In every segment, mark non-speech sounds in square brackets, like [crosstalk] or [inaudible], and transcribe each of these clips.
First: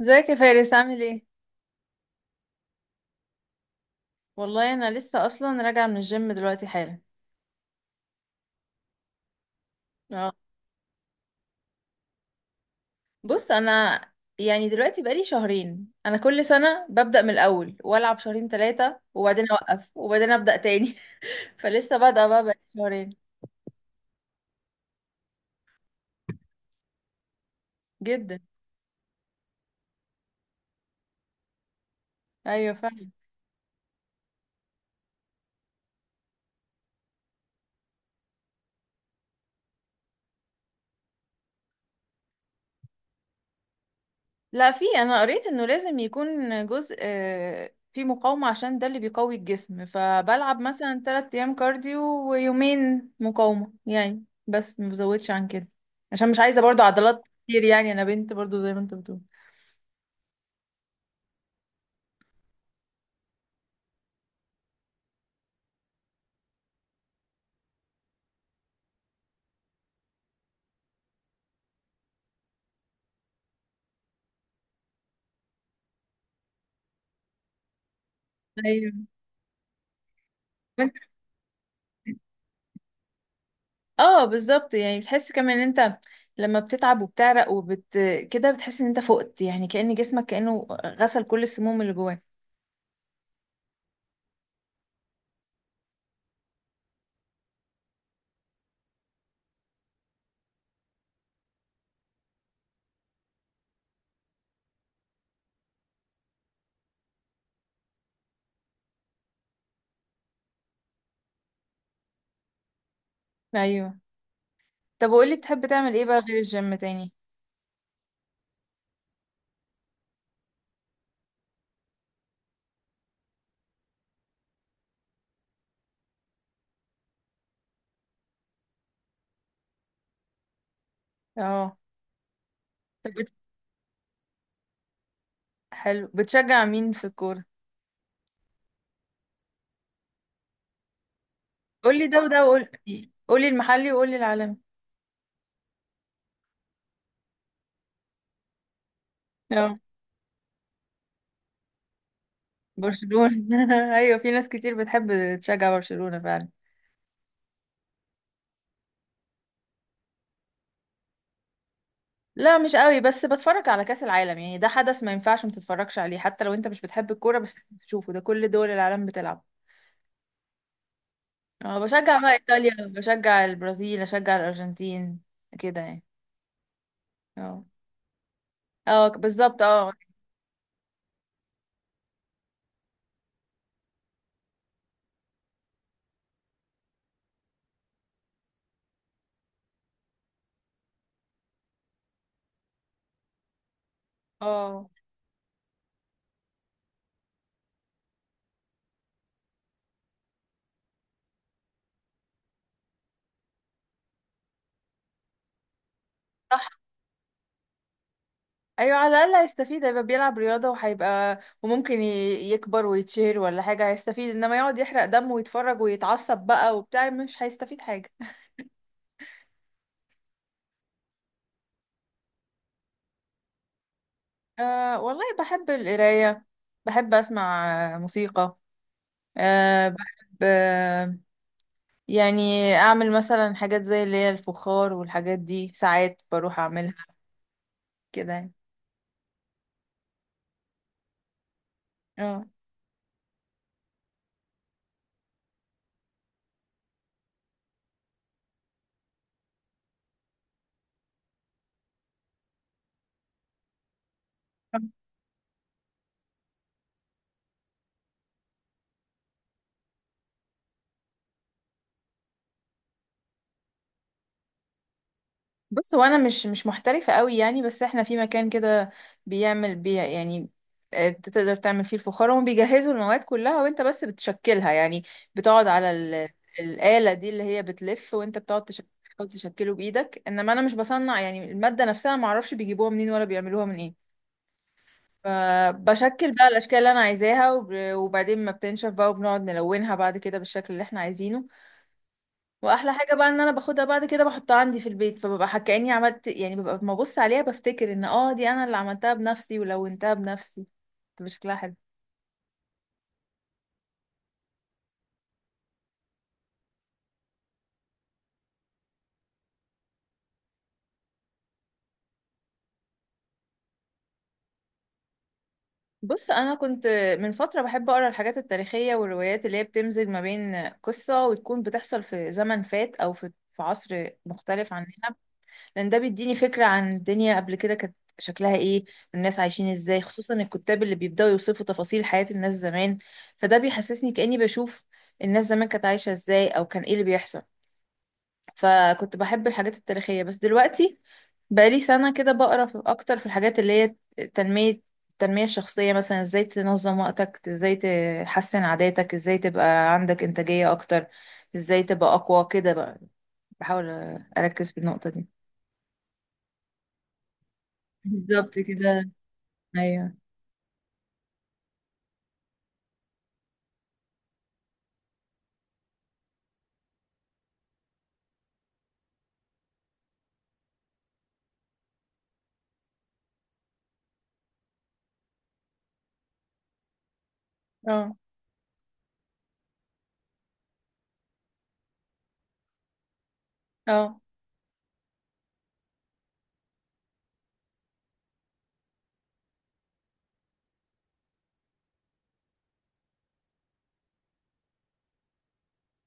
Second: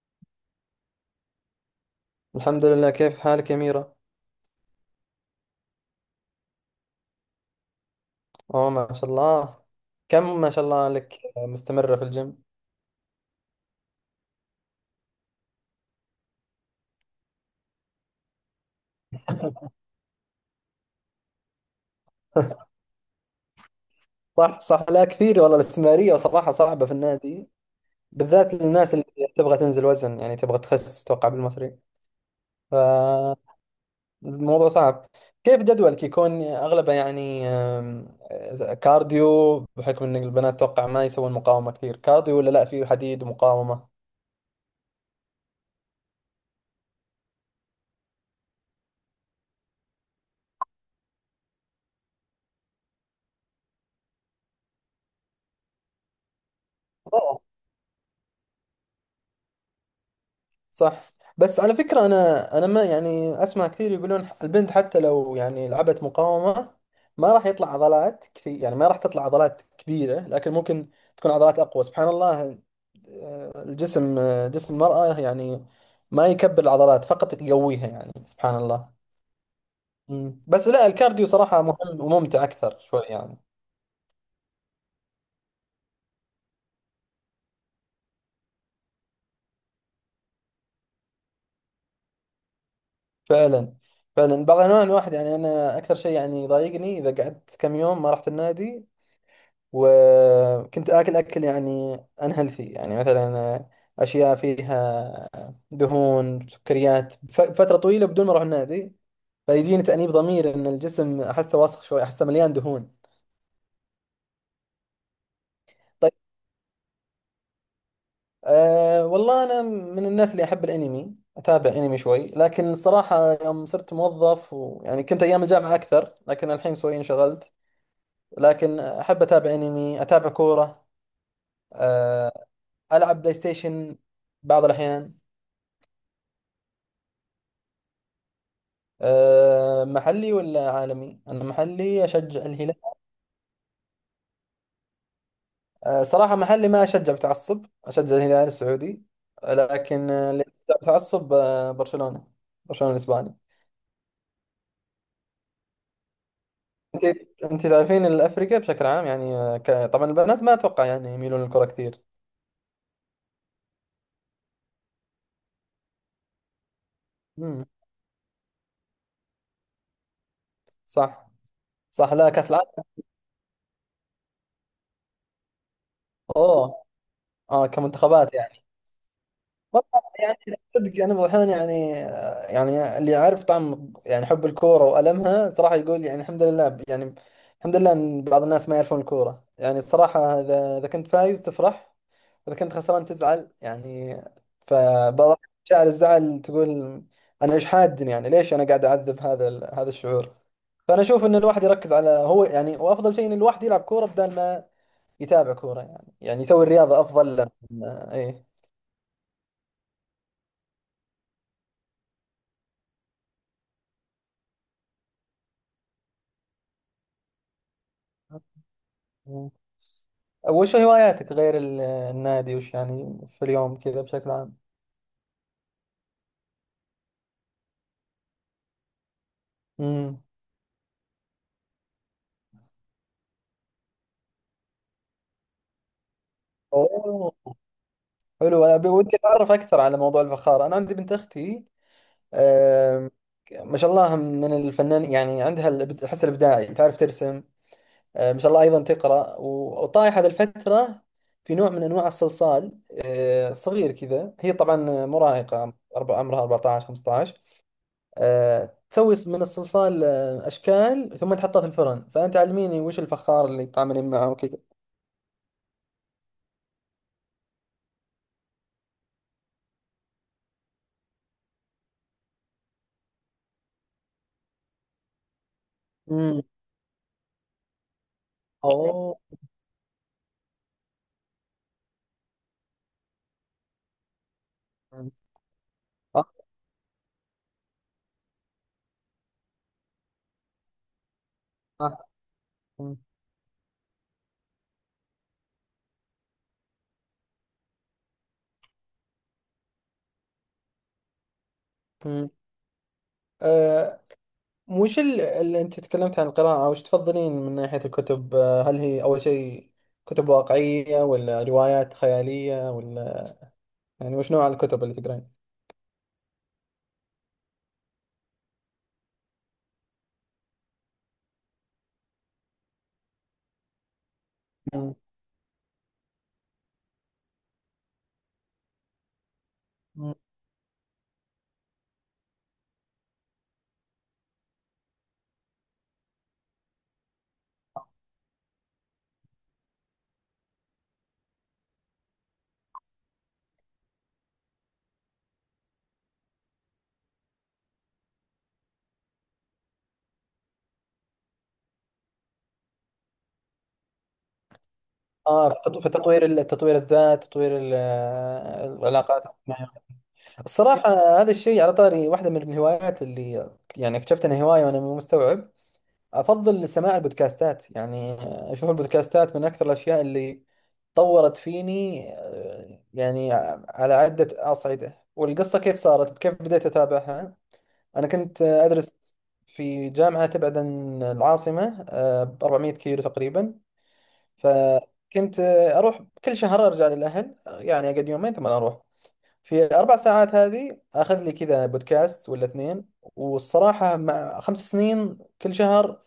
ازيك يا فارس؟ عامل ايه؟ الحمد لله، كيف حالك يا ميرا؟ والله انا لسه اصلا راجعه من الجيم دلوقتي حالا. اوه، ما شاء الله. اه، كم ما شاء الله لك مستمرة في الجيم. بص انا، يعني دلوقتي بقالي شهرين. انا كل سنه ببدا من الاول والعب شهرين ثلاثه وبعدين اوقف وبعدين ابدا تاني. [laughs] فلسه بادئه بقى بقالي شهرين. صح صح، لا كثير والله، الاستمرارية صراحة صعبة في النادي، جدا. بالذات للناس اللي تبغى تنزل وزن، يعني تبغى تخس توقع بالمصري، ايوه فعلا. فالموضوع صعب. كيف جدولك يكون اغلبه يعني كارديو، بحكم ان البنات توقع ما يسوون مقاومة كثير، كارديو ولا لا فيه حديد ومقاومة؟ لا، انا قريت انه لازم يكون جزء في مقاومة عشان ده اللي بيقوي الجسم، فبلعب مثلا تلات ايام كارديو ويومين مقاومة يعني، بس ما بزودش عن كده عشان مش عايزة برضو عضلات كتير، يعني انا بنت برضو زي ما انت بتقول. صح. بس على فكرة أنا ما يعني أسمع كثير يقولون البنت حتى لو يعني لعبت مقاومة ما راح يطلع عضلات كثير، يعني ما راح تطلع عضلات كبيرة لكن ممكن تكون عضلات أقوى سبحان الله. الجسم، جسم المرأة يعني ما يكبر العضلات فقط يقويها، يعني سبحان الله. ايوه. بس لا وانت- الكارديو صراحة مهم وممتع أكثر شوي يعني. اه بالظبط، يعني بتحس كمان ان انت لما بتتعب وبتعرق كده، بتحس ان انت فقت، يعني كأن جسمك كأنه غسل كل السموم اللي جواه. فعلا فعلا، بعض الأحيان الواحد يعني أنا أكثر شيء يعني يضايقني إذا قعدت كم يوم ما رحت النادي وكنت آكل أكل يعني unhealthy، يعني مثلا أشياء فيها دهون سكريات فترة طويلة بدون ما أروح النادي، فيجيني تأنيب ضمير إن الجسم أحسه وسخ شوي، أحسه مليان دهون. ايوه. طب وقولي، بتحب تعمل ايه طيب، بقى غير الجيم تاني؟ أه والله أنا من الناس اللي أحب الأنمي، أتابع أنمي شوي، لكن الصراحة يوم صرت موظف ويعني كنت أيام الجامعة أكثر لكن الحين شوي انشغلت، لكن أحب أتابع أنمي أتابع كورة. اه. أه، ألعب بلاي ستيشن بعض الأحيان. حلو، بتشجع مين في الكورة؟ أه محلي ولا عالمي؟ أنا محلي قولي ده وده، أشجع وقول، الهلال. قولي المحلي وقولي العالمي. أه صراحة محلي ما أشجع بتعصب، أشجع الهلال السعودي. اه، لكن اللي أشجع بتعصب برشلونة، برشلونة الإسباني. برشلونة. [laughs] ايوه، في ناس كتير بتحب تشجع برشلونة فعلا. أنت أنت تعرفين الأفريقيا بشكل عام يعني، أه، ك- طبعا البنات ما أتوقع يعني يميلون للكرة كثير. لا مش قوي، بس بتفرج على كأس العالم يعني. ده حدث ما ينفعش ما تتفرجش عليه، حتى لو انت مش بتحب الكورة بس امم، لازم تشوفه، ده كل دول العالم بتلعب. صح اه، صح، بشجع لا بقى كأس ايطاليا، العالم. بشجع البرازيل، اشجع الارجنتين كده يعني. أوه. اه. آه، كمنتخبات يعني. اه بالظبط اه. والله يعني صدق انا بعض الاحيان يعني، يعني اللي عارف طعم يعني حب الكوره والمها صراحه يقول يعني الحمد لله، يعني الحمد لله ان بعض الناس ما يعرفون الكوره يعني صراحه. اذا كنت فايز تفرح، اذا كنت خسران تزعل يعني. اه. فبعض شاعر الزعل تقول انا ايش حادني يعني ليش انا قاعد اعذب هذا الشعور. فانا اشوف ان الواحد يركز على هو يعني، وافضل شيء ان الواحد يلعب كوره بدل ما يتابع كوره، يعني يعني يسوي الرياضه افضل له. ايوه، على الاقل هيستفيد، هيبقى بيلعب رياضه وهيبقى وممكن يكبر ويتشهر ولا حاجه، هيستفيد. انما يقعد يحرق دم ويتفرج ويتعصب بقى وبتاع، مش هيستفيد حاجه. ايه، وش هواياتك غير النادي، وش يعني في اليوم كذا بشكل عام. أه والله بحب القرايه، بحب اسمع موسيقى. أه امم، بحب يعني اعمل مثلا حاجات زي اللي هي الفخار والحاجات دي، ساعات بروح اعملها اوه، كده يعني. حلو. انا ودي اتعرف اكثر على موضوع الفخار، انا عندي بنت اختي. اه. آم، ما شاء الله من الفنان يعني عندها الحس الابداعي، تعرف ترسم. ما شاء الله ايضا تقرا وطايحه هذه الفتره في نوع من انواع الصلصال، صغير كذا. هي طبعا مراهقه، عمرها 14 15. تسوي من الصلصال اشكال ثم تحطها في الفرن. فانت علميني وش الفخار اللي تعاملين معه وكذا. بص هو انا مش محترفه قوي يعني، بس احنا في مكان كده بيعمل بي يعني آه، بتقدر تعمل فيه الفخار. هم بيجهزوا المواد كلها وانت بس بتشكلها يعني، بتقعد على ال... امم، الآلة دي اللي هي بتلف وانت بتقعد اوه، تحاول تشكله بايدك. انما انا مش بصنع يعني المادة نفسها، ما اعرفش بيجيبوها منين ولا بيعملوها من ايه. مم. آه، فبشكل بقى الاشكال اللي انا عايزاها، وبعدين ما بتنشف بقى وبنقعد نلونها بعد كده بالشكل اللي احنا عايزينه. آه، مم، واحلى حاجه بقى ان انا باخدها بعد كده بحطها عندي في البيت، فببقى كاني عملت يعني، ببقى لما ابص عليها بفتكر ان اه دي انا اللي عملتها بنفسي ولونتها بنفسي. بتبقى شكلها حلو. مم. آه، وش اللي انت تكلمت عن القراءة، وش تفضلين من ناحية الكتب؟ هل هي اول شيء كتب واقعية ولا روايات خيالية ولا، يعني وش نوع الكتب اللي تقرين؟ بص انا كنت من فتره بحب اقرا الحاجات التاريخيه والروايات اللي هي بتمزج ما بين قصه وتكون بتحصل في زمن فات او في عصر مختلف عننا، مم. لان ده بيديني فكرة عن الدنيا قبل كده كانت شكلها ايه، الناس عايشين ازاي، مم. خصوصا الكتاب اللي بيبدأوا يوصفوا تفاصيل حياة الناس زمان. فده بيحسسني كأني بشوف الناس زمان كانت عايشة ازاي او كان ايه اللي بيحصل. فكنت بحب الحاجات التاريخية، بس دلوقتي بقالي سنة كده بقرا في اكتر في الحاجات اللي هي تنمية التنمية الشخصية، مثلا ازاي تنظم وقتك، ازاي تحسن عاداتك، ازاي تبقى عندك انتاجية اكتر، ازاي تبقى اقوى كده بقى. بحاول اركز في النقطة دي. اه في في تطوير تطوير الذات، تطوير بالظبط كده. العلاقات. ايوه. الصراحة هذا الشيء على طاري واحدة من الهوايات اللي يعني اكتشفت انها هواية وانا مو مستوعب، افضل سماع البودكاستات يعني. اشوف البودكاستات من اكثر الاشياء اللي طورت فيني، يعني على عدة اصعدة. والقصة كيف صارت، كيف بديت اتابعها: انا اه. كنت ادرس في جامعة تبعد عن العاصمة ب 400 كيلو تقريبا، اه. فكنت اروح كل شهر ارجع للاهل، يعني اقعد يومين ثم اروح. في 4 ساعات هذه أخذ لي كذا بودكاست ولا اثنين. والصراحة مع 5 سنين كل شهر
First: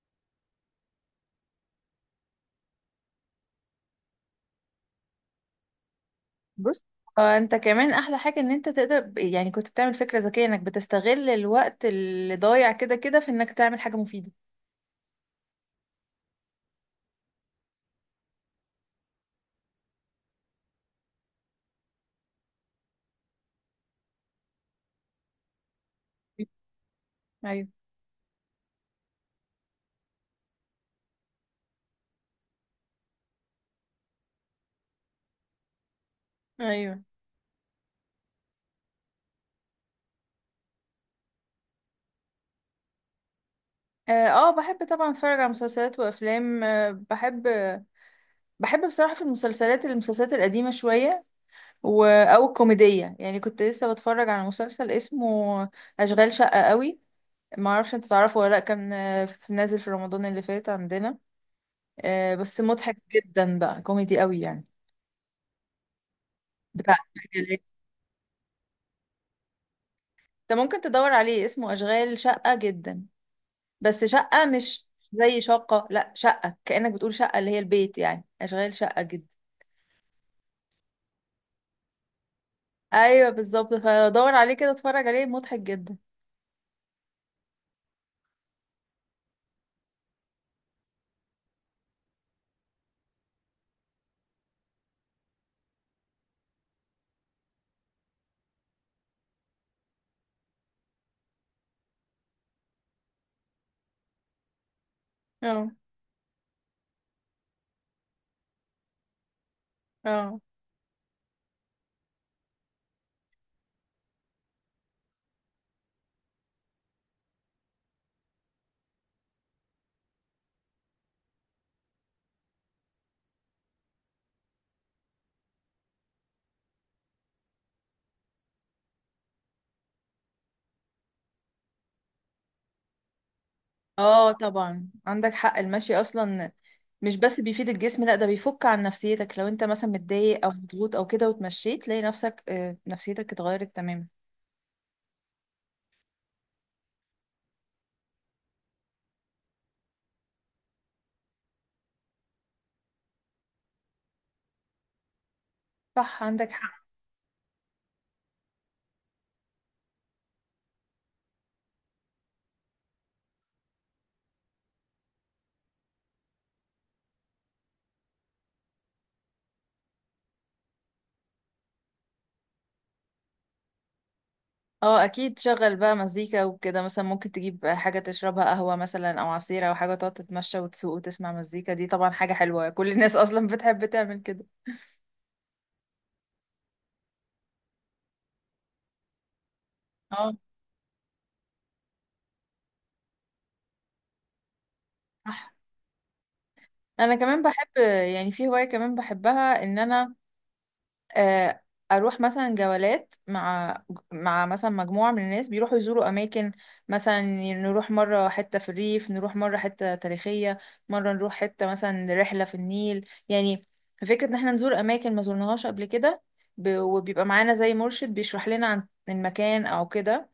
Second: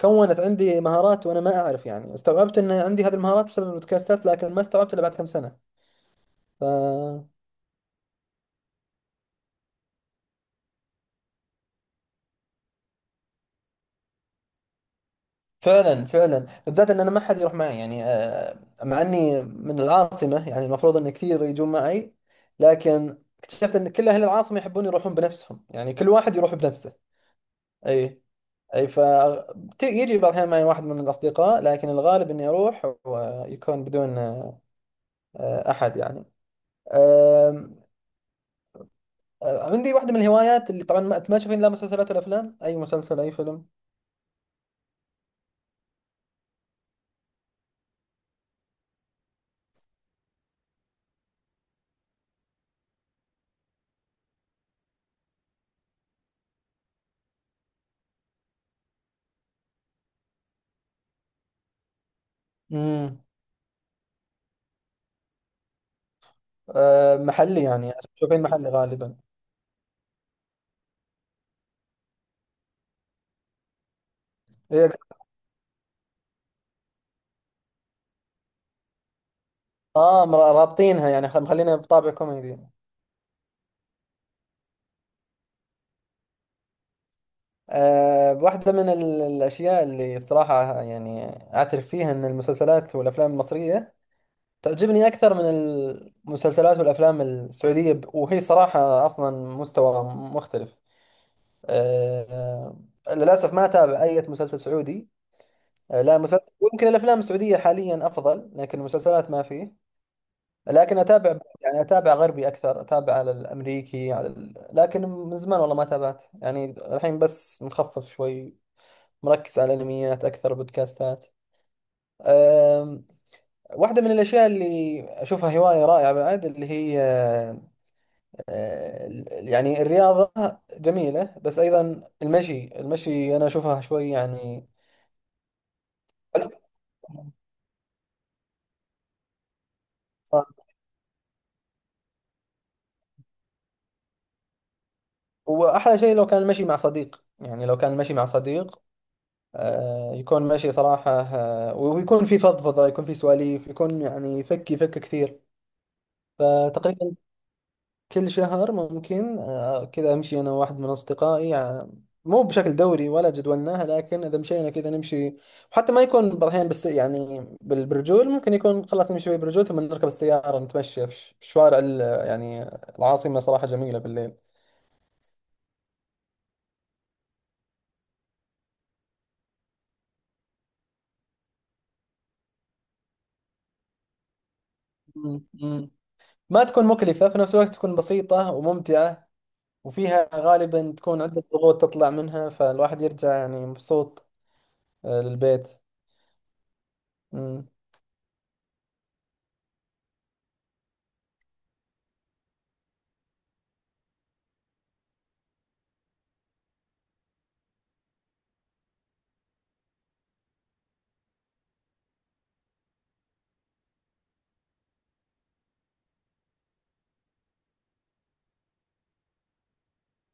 كونت عندي مهارات وأنا ما أعرف، يعني استوعبت أن عندي هذه المهارات بسبب البودكاستات لكن ما استوعبت إلا بعد كم سنة. بص. ف... اه انت كمان احلى حاجة ان انت تقدر يعني كنت بتعمل فكرة ذكية انك بتستغل الوقت اللي ضايع كده كده في انك تعمل حاجة مفيدة. فعلا فعلا بالذات أن أنا ما حد يروح معي يعني، مع أني من العاصمة يعني المفروض أن كثير يجون معي، لكن اكتشفت أن كل أهل العاصمة يحبون يروحون بنفسهم، يعني كل واحد يروح بنفسه. ايوه. أي، اي ف، يجي بعض الاحيان معي واحد من الاصدقاء لكن الغالب اني اروح ويكون بدون احد يعني. ايوه. آم، عندي واحده من الهوايات، اللي طبعا ما تشوفين لا مسلسلات ولا افلام، اي مسلسل اي فيلم. اه. بحب طبعا اتفرج على مسلسلات وافلام. بحب، بحب بصراحة في المسلسلات المسلسلات القديمة شوية و... او الكوميدية يعني. كنت لسه بتفرج على مسلسل اسمه اشغال شقة قوي، ما اعرفش انت تعرفه ولا لا. كان نازل في رمضان اللي فات عندنا. بس مضحك امم، جدا بقى، كوميدي قوي يعني، بتاع الشغالات. محلي يعني تشوفين محلي غالبا؟ انت ممكن تدور عليه اسمه اشغال شقة جدا، بس شقة مش إيه، زي شقة، لا شقة كأنك بتقول شقة اللي هي البيت يعني، اشغال شقة جدا. اه رابطينها يعني مخلينها بطابع كوميدي. ايوه بالظبط، فدور عليه كده اتفرج عليه مضحك جدا. واحدة من الأشياء اللي صراحة يعني أعترف فيها أن المسلسلات والأفلام المصرية تعجبني أكثر من المسلسلات والأفلام السعودية، وهي صراحة أصلا مستوى مختلف. أه، للأسف ما أتابع أي مسلسل سعودي. اه. أه لا مسلسل، ويمكن الأفلام السعودية حاليا أفضل لكن المسلسلات ما فيه. اه. لكن أتابع يعني أتابع غربي أكثر، أتابع على الأمريكي على ال... لكن من زمان والله ما تابعت يعني. الحين بس مخفف شوي، مركز على الأنميات أكثر، بودكاستات. أه، واحدة من الأشياء اللي أشوفها هواية رائعة بعد، اللي هي يعني الرياضة جميلة، بس أيضا المشي، المشي أنا أشوفها شوي اه يعني. طبعا عندك حق، المشي اصلا مش بس بيفيد الجسم، لا ده بيفك عن نفسيتك. لو انت مثلا متضايق او مضغوط او كده وتمشيت، تلاقي نفسك نفسيتك اتغيرت تماما. وأحلى شيء لو كان المشي مع صديق، يعني لو كان المشي مع صديق يكون مشي صراحة، ويكون في فضفضة يكون في سواليف، يكون يعني يفك يفك كثير. صح عندك حق. فتقريبا كل شهر ممكن كذا امشي انا واحد من اصدقائي، مو بشكل دوري ولا جدولناها لكن اذا مشينا كذا نمشي. وحتى ما يكون، بعض الاحيان بس يعني بالرجول، ممكن يكون خلاص نمشي شوي بالرجول ثم نركب السياره نتمشى في في شوارع يعني العاصمه، صراحه جميله بالليل. اه اكيد، شغل بقى مزيكا وكده، مثلا ممكن تجيب حاجة تشربها قهوة مثلا او عصير او حاجة، تقعد تتمشى وتسوق وتسمع مزيكا، دي طبعا حاجة حلوة، كل الناس اصلا بتحب تعمل كده. مم. مم. ما تكون مكلفه، في نفس الوقت تكون بسيطه وممتعه، وفيها اه. غالبا تكون عده ضغوط تطلع منها فالواحد يرجع يعني مبسوط، صح. للبيت. انا كمان مم. بحب، يعني في هواية كمان بحبها ان انا آه، اروح مثلا جولات مع مثلا مجموعه من الناس بيروحوا يزوروا اماكن. مثلا نروح مره حته في الريف، نروح مره حته تاريخيه، مره نروح حته مثلا رحله في النيل يعني. فكره ان احنا نزور اماكن ما زورناهاش قبل كده، وبيبقى معانا زي مرشد بيشرح لنا عن المكان او كده.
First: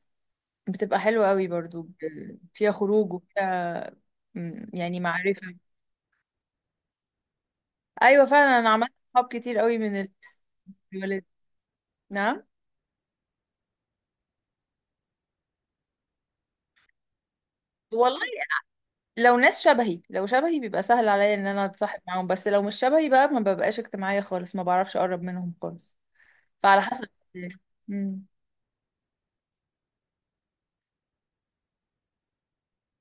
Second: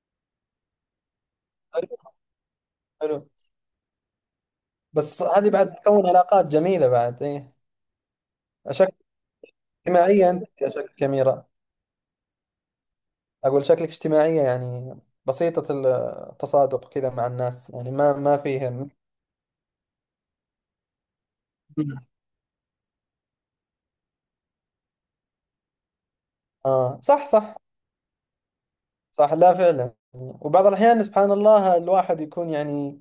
بتبقى حلوه قوي برضو، حلو فيها خروج حلو، وفيها يعني بس هذه معرفه. بعد تكون علاقات جميلة بعد ايه. ايوه فعلا، انا عملت شكل صحاب كتير قوي من اجتماعية انت يا، شكل الجولات. كاميرا، نعم. اقول شكلك اجتماعية يعني بسيطة، التصادق كذا مع الناس يعني ما والله ما فيه. لو ناس شبهي، لو شبهي بيبقى سهل عليا ان انا اتصاحب معاهم، بس لو مش شبهي بقى ما ببقاش اجتماعية خالص، ما بعرفش اقرب منهم خالص. فعلى اه حسب. صح صح. امم. صح لا فعلا، وبعض الأحيان سبحان الله الواحد يكون يعني،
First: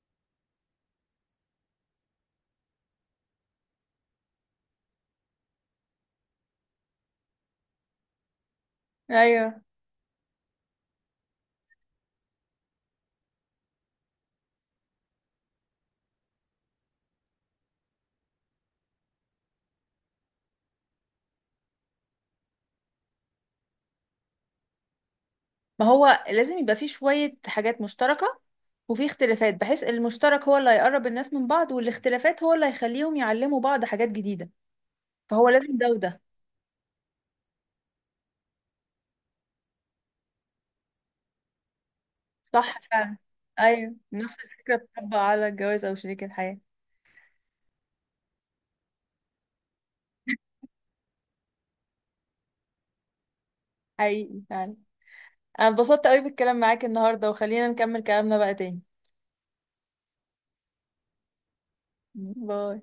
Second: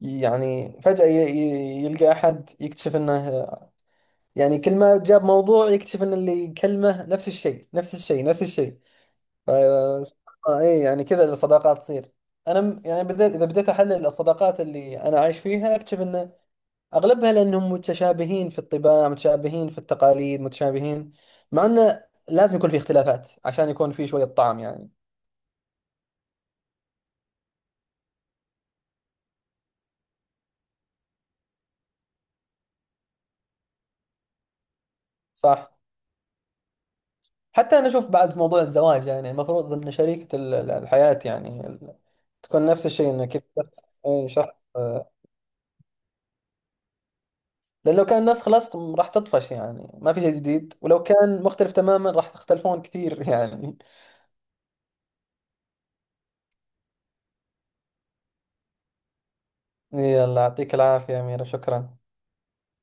يعني فجأة يلقى أحد يكتشف أنه يعني كل ما جاب موضوع يكتشف أن اللي يكلمه نفس الشيء نفس الشيء نفس الشيء. ايوه، فسبحان الله، اي يعني كذا الصداقات تصير. انا يعني بديت، اذا بديت احلل الصداقات اللي انا عايش فيها اكتشف ان اغلبها لانهم متشابهين في الطباع متشابهين في التقاليد متشابهين، مع انه لازم يكون في اختلافات عشان يكون في شوية طعم يعني. ما هو لازم يبقى فيه شوية حاجات مشتركة وفي اختلافات، بحيث المشترك هو اللي هيقرب الناس من بعض، والاختلافات هو اللي هيخليهم يعلموا بعض حاجات جديدة. فهو صح. لازم ده وده. حتى انا اشوف بعد موضوع الزواج، يعني المفروض ان شريكة الحياة يعني تكون صح نفس الشيء، فعلا. انه كذا ايوه شخص اي نفس شخص. الفكرة آه، بتطبق على الجواز او شريك الحياة. لأن لو كان ناس خلاص راح تطفش يعني ما في شيء جديد، ولو كان مختلف تماما راح تختلفون كثير [laughs] يعني. حقيقي فعلا. انا اتبسطت قوي بالكلام معاك النهاردة، وخلينا نكمل كلامنا بقى تاني. يلا يعطيك العافية يا أميرة، شكرا. باي.